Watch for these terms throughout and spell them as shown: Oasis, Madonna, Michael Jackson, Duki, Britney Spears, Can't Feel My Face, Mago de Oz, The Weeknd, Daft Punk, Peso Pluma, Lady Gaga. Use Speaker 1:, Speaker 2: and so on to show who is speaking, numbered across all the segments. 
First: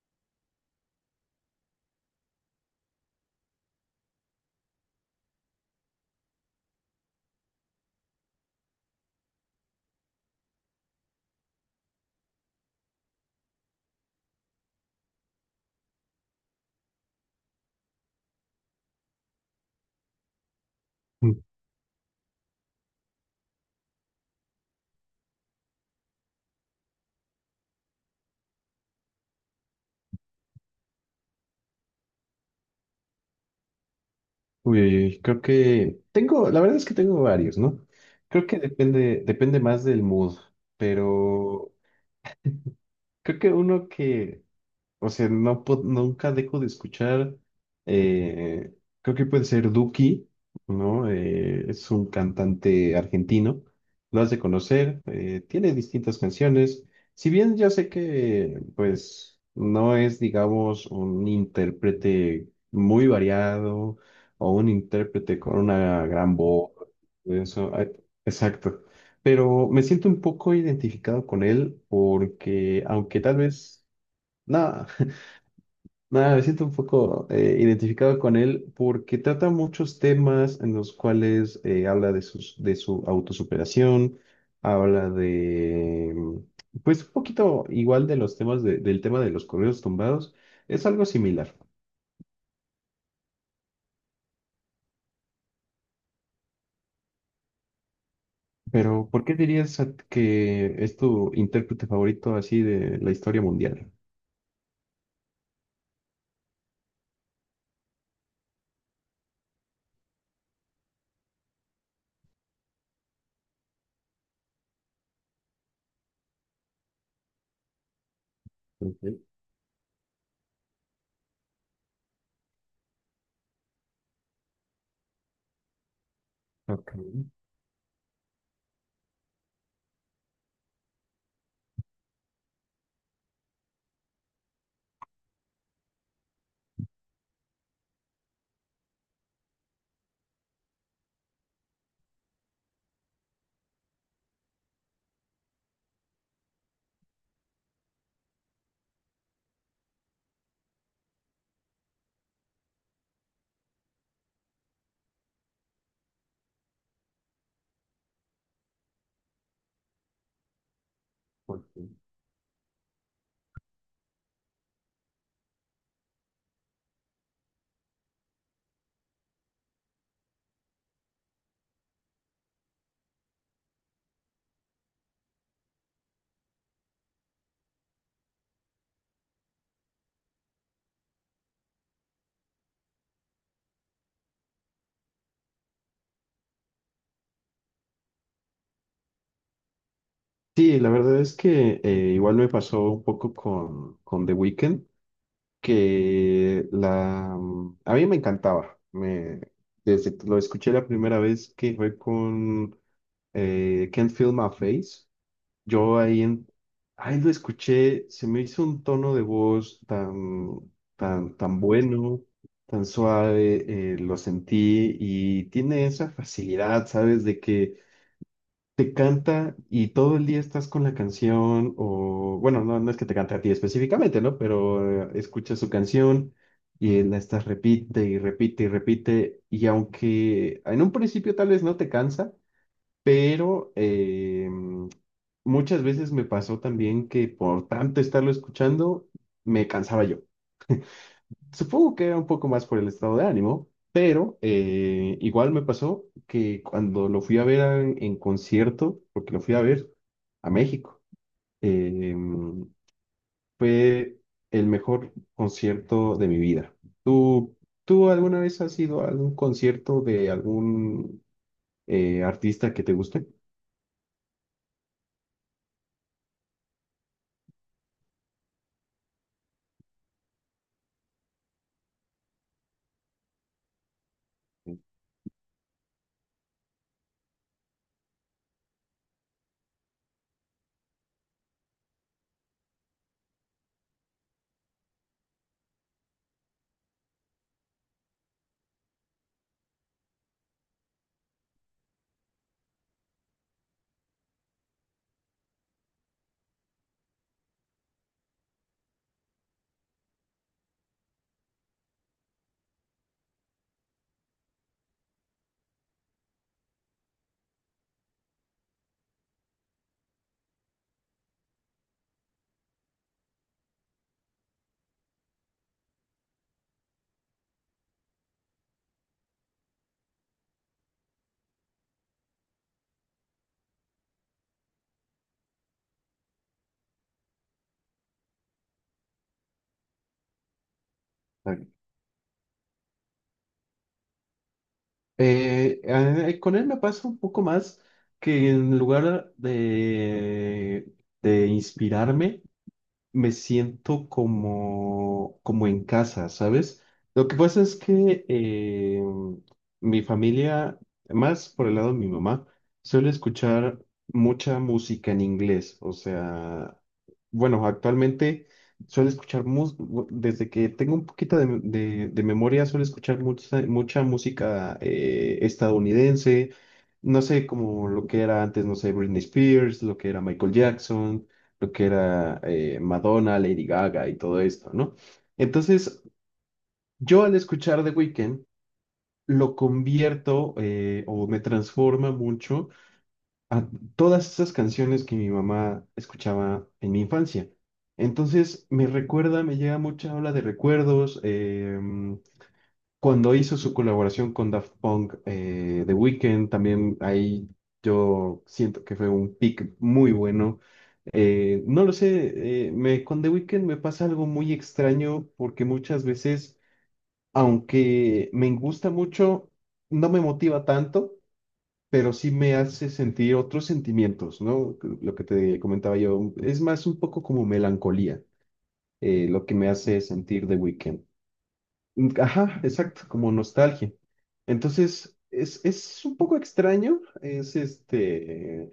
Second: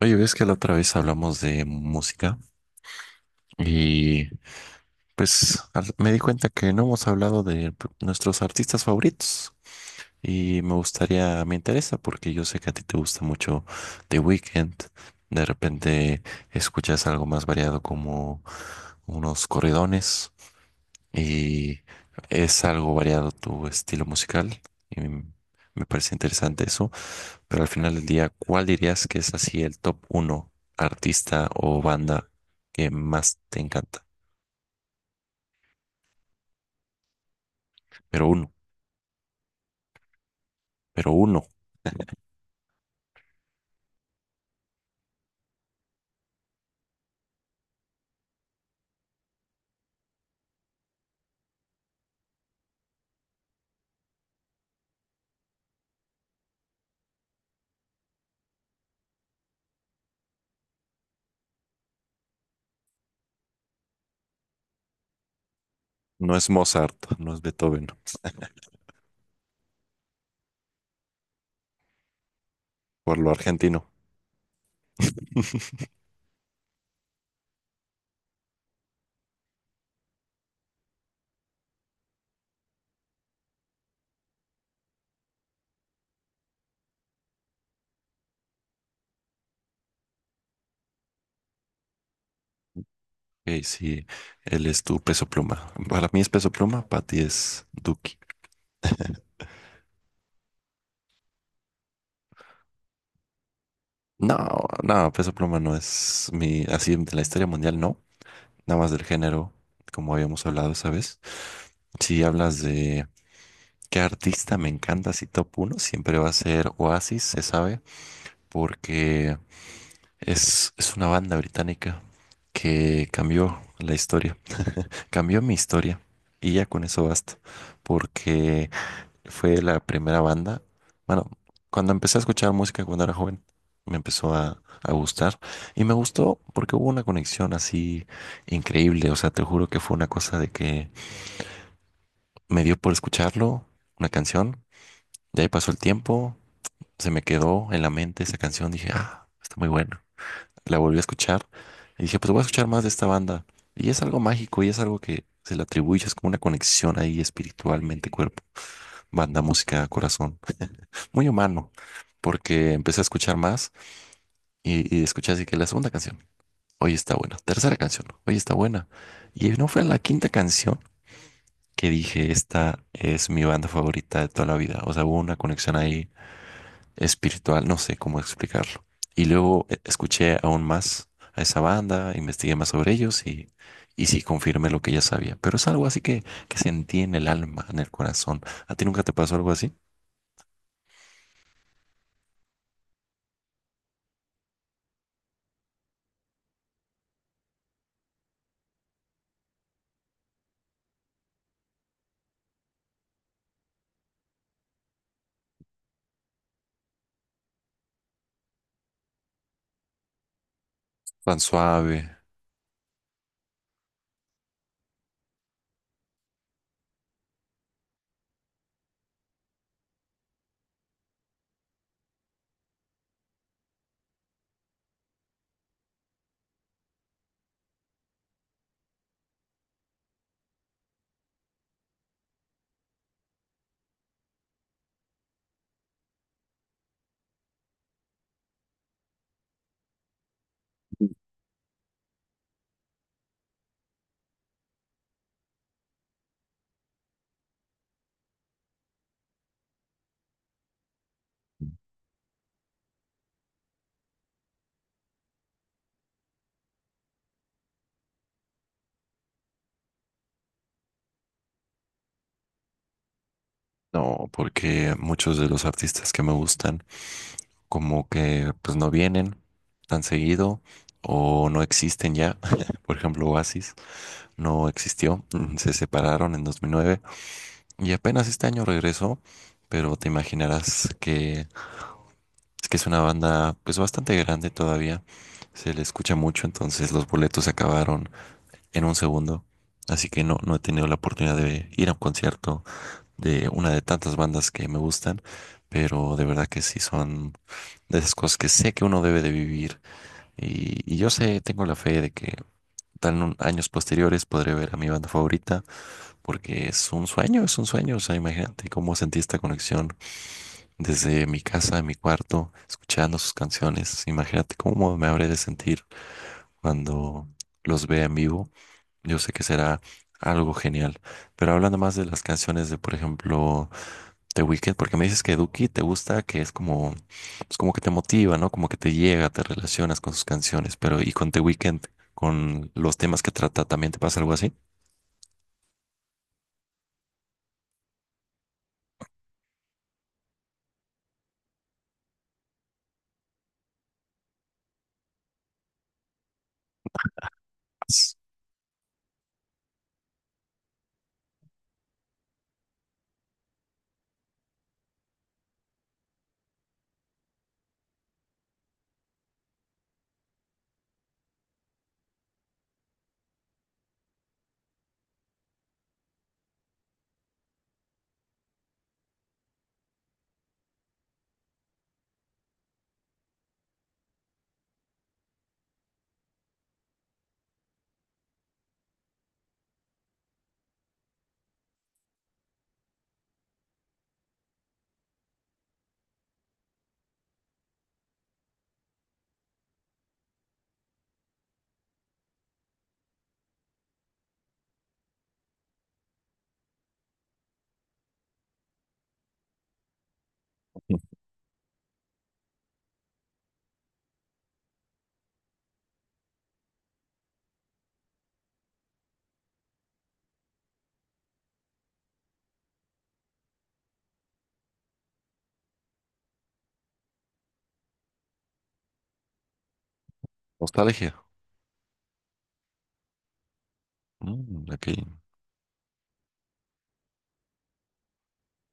Speaker 1: Oye, ves que la otra vez hablamos de música y pues me di cuenta que no hemos hablado de nuestros artistas favoritos y me gustaría, me interesa porque yo sé que a ti te gusta mucho The Weeknd. De repente escuchas algo más variado como unos corridones
Speaker 2: Mm,
Speaker 1: y es algo variado tu estilo musical y me parece interesante eso. Pero al final del día, ¿cuál dirías que es así el top uno artista o banda que más te encanta?
Speaker 2: Creo que tengo, la verdad es que tengo varios, ¿no?
Speaker 1: Pero
Speaker 2: Creo
Speaker 1: uno,
Speaker 2: que depende más del mood,
Speaker 1: pero uno.
Speaker 2: pero creo que uno que o sea, no, nunca dejo de escuchar, eh, creo que puede ser Duki, ¿no? Es un cantante argentino, lo has de conocer, tiene distintas canciones. Si bien yo sé que, pues, no es, digamos, un intérprete muy variado o un intérprete con una
Speaker 1: No
Speaker 2: gran
Speaker 1: es
Speaker 2: voz,
Speaker 1: Mozart, no es
Speaker 2: eso,
Speaker 1: Beethoven,
Speaker 2: exacto. Pero me siento un poco identificado con él porque,
Speaker 1: por
Speaker 2: aunque
Speaker 1: lo
Speaker 2: tal vez...
Speaker 1: argentino.
Speaker 2: No. Nada, me siento un poco identificado con él porque trata muchos temas en los cuales habla de su autosuperación, habla de, mm, pues un poquito igual de los del tema de los correos tumbados, es algo similar.
Speaker 1: Ok, sí, él es tu Peso Pluma. Para mí es Peso Pluma, para ti es Duki.
Speaker 2: Pero, ¿por qué dirías que es tu intérprete favorito así de la historia mundial?
Speaker 1: No, no, Peso Pluma no es mi, así de la historia mundial, no. Nada más del género, como habíamos hablado esa vez. Si hablas de qué artista me encanta, si top uno, siempre va a ser Oasis, se sabe,
Speaker 2: Ok.
Speaker 1: porque es una banda británica que cambió la historia, cambió mi historia y ya con eso
Speaker 2: Ok.
Speaker 1: basta, porque fue la primera banda, bueno, cuando empecé a escuchar música cuando era joven, me empezó a gustar y me gustó porque hubo una conexión así increíble. O sea, te juro que fue una cosa de que me dio por escucharlo, una canción. De ahí pasó el tiempo, se me quedó en la mente esa canción, dije, ah, está muy buena. La volví a escuchar y dije, pues voy a escuchar más de esta banda. Y es algo mágico y es algo que se le atribuye, es como una conexión ahí espiritualmente, cuerpo, banda, música, corazón, muy
Speaker 2: Ok.
Speaker 1: humano, porque empecé a escuchar más y escuché así que la segunda canción, hoy está buena, tercera canción, hoy está buena. Y no fue la quinta canción que dije, esta es mi banda favorita de toda la vida. O sea, hubo una conexión ahí espiritual, no sé cómo explicarlo. Y luego escuché aún más a esa banda, investigué más sobre ellos y sí confirmé lo que ya sabía. Pero es algo así que sentí en el alma, en el corazón. ¿A ti nunca te pasó algo así?
Speaker 2: Sí, la verdad es que igual me pasó un poco con The Weeknd. A mí me encantaba. Desde que lo escuché la primera vez que fue con Can't Feel My Face, yo ahí lo escuché, se me hizo un tono de voz
Speaker 1: Tan
Speaker 2: tan
Speaker 1: suave.
Speaker 2: bueno, tan suave, lo sentí y tiene esa facilidad, ¿sabes? De que te canta y todo el día estás con la canción, o bueno, no es que te cante a ti específicamente, ¿no? Pero escuchas su canción y la estás repite y repite y repite, y aunque en un principio tal vez no te cansa, pero muchas veces me pasó también que por tanto estarlo escuchando, me cansaba yo. Supongo que era un poco más por el estado de ánimo, pero igual me pasó que cuando lo fui a ver concierto, porque lo fui a ver a México, eh, fue el mejor concierto de mi vida. ¿Tú, tú alguna vez has ido a algún concierto de algún artista que te guste?
Speaker 1: No, porque muchos de los artistas que me gustan como que pues no vienen tan seguido o no existen ya. Por ejemplo, Oasis no existió, se separaron en 2009. Y apenas este año regresó, pero te imaginarás que es una banda pues bastante grande todavía. Se le escucha mucho, entonces los boletos se acabaron en un segundo. Así que no, no he tenido la oportunidad de ir a un concierto de una de tantas bandas que me gustan, pero de verdad que sí son de esas cosas que sé que uno debe de vivir. Y yo sé, tengo la fe de que tal en años posteriores podré ver a mi banda favorita, porque es un sueño, es un sueño. O sea, imagínate cómo sentí esta conexión desde mi casa, en mi cuarto, escuchando sus canciones. Imagínate cómo me habré de sentir cuando los vea en vivo. Yo sé que será algo genial. Pero hablando más de las canciones de, por ejemplo, The Weeknd, porque me dices que Duki te gusta, que es como, pues como que te motiva, ¿no? Como que te llega, te relacionas con sus canciones. Pero ¿y con The
Speaker 2: Exacto.
Speaker 1: Weeknd, con los temas que trata, también te pasa algo así?
Speaker 2: Con él me pasa un poco más que en lugar de inspirarme, me siento como en casa, ¿sabes? Lo que pasa es
Speaker 1: Sí.
Speaker 2: que mi familia, más por el lado de mi mamá, suele escuchar mucha música en inglés. O sea, bueno, actualmente suele escuchar, mus- desde que tengo un poquito de memoria, suele escuchar mucha música estadounidense. No sé, como lo que era antes, no sé, Britney Spears, lo que era Michael Jackson, lo que era Madonna, Lady Gaga y todo esto, ¿no? Entonces, yo al escuchar The Weeknd, lo convierto o me transforma mucho a todas esas canciones que mi mamá escuchaba en mi infancia. Entonces, me recuerda, me llega mucha ola de recuerdos. Cuando hizo su colaboración con Daft Punk, The Weeknd, también ahí yo siento que fue un pick muy bueno, no lo sé, con The Weeknd me pasa algo muy extraño porque muchas veces, aunque me gusta mucho, no me motiva tanto, pero sí me hace sentir otros sentimientos, ¿no? Lo que te comentaba yo, es más un poco como melancolía, lo que me hace sentir The Weeknd.
Speaker 1: Nostalgia.
Speaker 2: Mm, ajá, exacto, como nostalgia.
Speaker 1: Mm, ok.
Speaker 2: Entonces, es un poco extraño, es este,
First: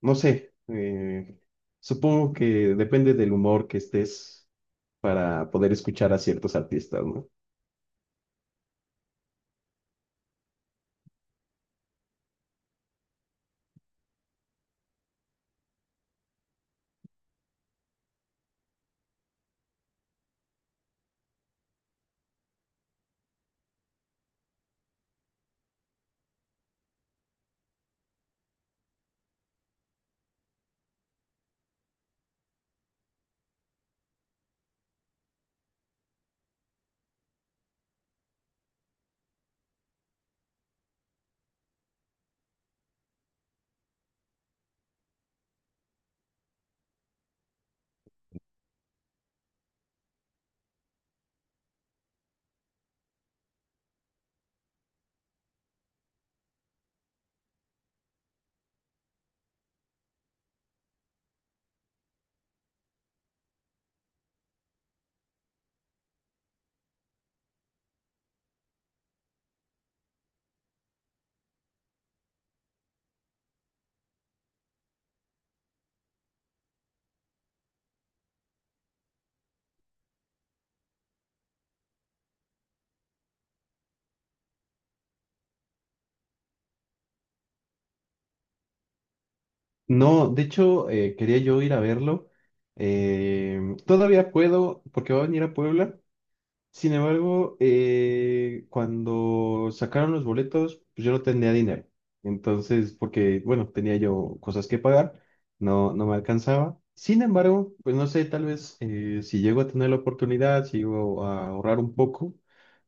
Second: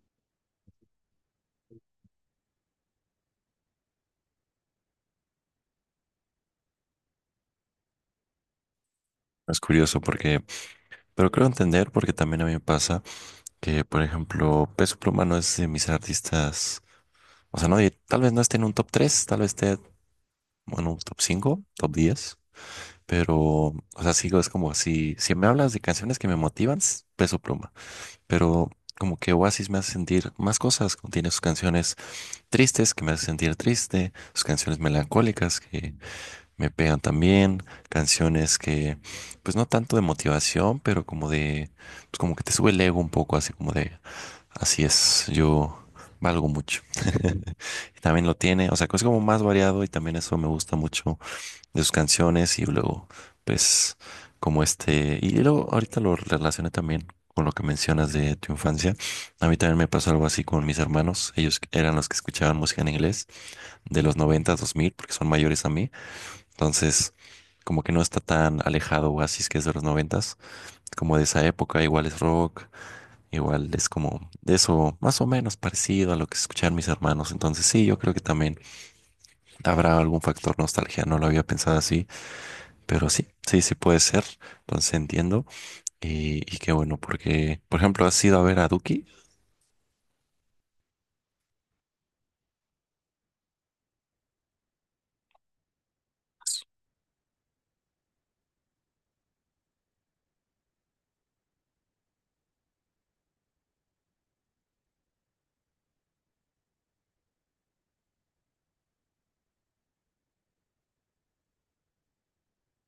Speaker 2: no sé, supongo que depende del humor que estés para poder escuchar a ciertos artistas, ¿no?
Speaker 1: Es curioso porque, pero creo entender porque también a mí me pasa. Que, por ejemplo, Peso Pluma no es de mis artistas, o sea, no, tal vez no esté en un top tres, tal vez esté en un top cinco, top 10, pero, o sea, sigo, es como si me hablas de canciones que me motivan, Peso Pluma, pero como que Oasis me hace sentir más cosas, como tiene sus canciones tristes que me hacen sentir triste, sus canciones melancólicas que me pegan también, canciones que, pues no tanto de motivación, pero como de, pues como que te sube el ego un poco, así como de: así es, yo valgo mucho. También lo tiene, o sea, que es como más variado y también eso me gusta mucho de sus canciones y luego, pues, como este, y luego ahorita lo relacioné también con lo que mencionas de tu infancia. A mí también me pasó algo así con mis hermanos, ellos eran los que escuchaban música en inglés de los noventa, dos mil, porque son mayores a mí, entonces... Como que no está tan alejado Oasis, que es de los noventas, como de esa época, igual es rock, igual es como eso, más o menos parecido a lo que escuchar mis hermanos. Entonces sí, yo creo que también habrá algún factor nostalgia. No lo había pensado así, pero sí, sí, sí puede ser. Entonces entiendo. Y qué bueno, porque, por ejemplo, has ido a ver a Duki.
Speaker 2: No, de hecho, quería yo ir a verlo. Eh, Todavía puedo, porque va a venir a Puebla. Sin embargo, cuando sacaron los boletos, pues yo no tenía dinero. Entonces, porque, bueno, tenía yo cosas que pagar, no, no me alcanzaba. Sin embargo, pues no sé, tal vez si llego a tener la oportunidad, si llego a ahorrar un poco.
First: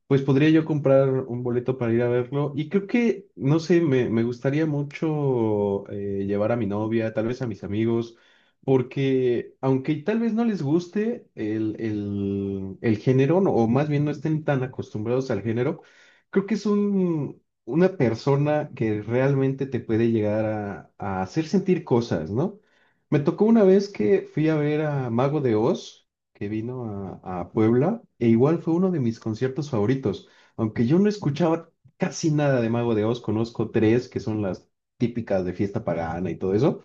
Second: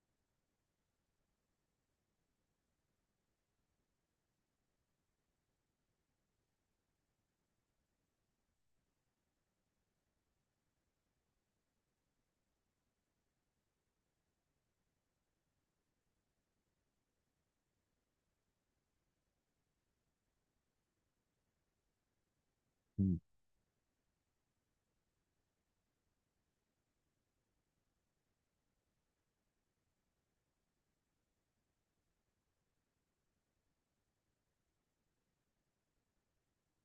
Speaker 2: Pues podría yo comprar un boleto para ir a verlo y creo que, no sé, me gustaría mucho llevar a mi novia, tal vez a mis amigos, porque aunque tal vez no les guste el género, o más bien no estén tan acostumbrados al género, creo que es una persona que realmente te puede llegar a hacer sentir cosas, ¿no?
Speaker 1: Mm.
Speaker 2: Me tocó una vez que fui a ver a Mago de Oz, que vino a Puebla e igual fue uno de mis conciertos favoritos. Aunque yo no escuchaba casi nada de Mago de Oz, conozco tres que son las típicas de fiesta pagana y todo eso,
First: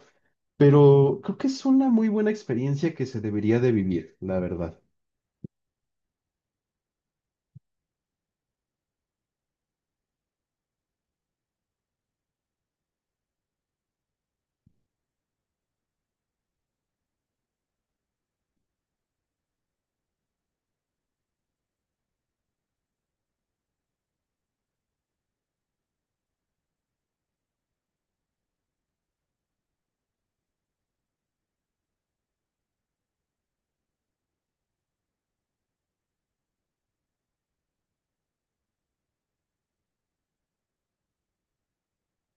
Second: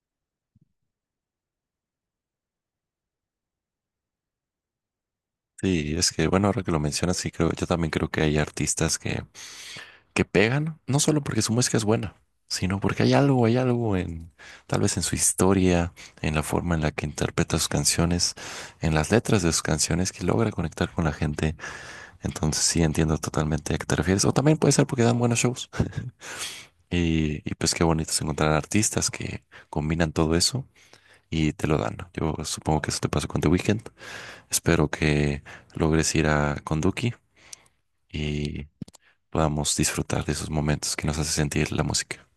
Speaker 2: pero creo que es una muy buena experiencia que se debería de vivir, la verdad.
Speaker 1: Sí, es que bueno, ahora que lo mencionas, sí creo, yo también creo que hay artistas que pegan, no solo porque su música es buena, sino porque hay algo en, tal vez en su historia, en la forma en la que interpreta sus canciones, en las letras de sus canciones que logra conectar con la gente. Entonces sí entiendo totalmente a qué te refieres. O también puede ser porque dan buenos shows. Y pues qué bonito es encontrar artistas que combinan todo eso y te lo dan. Yo supongo que eso te pasó con The Weeknd. Espero que logres ir a con Duki y podamos disfrutar de esos momentos que nos hace sentir la música.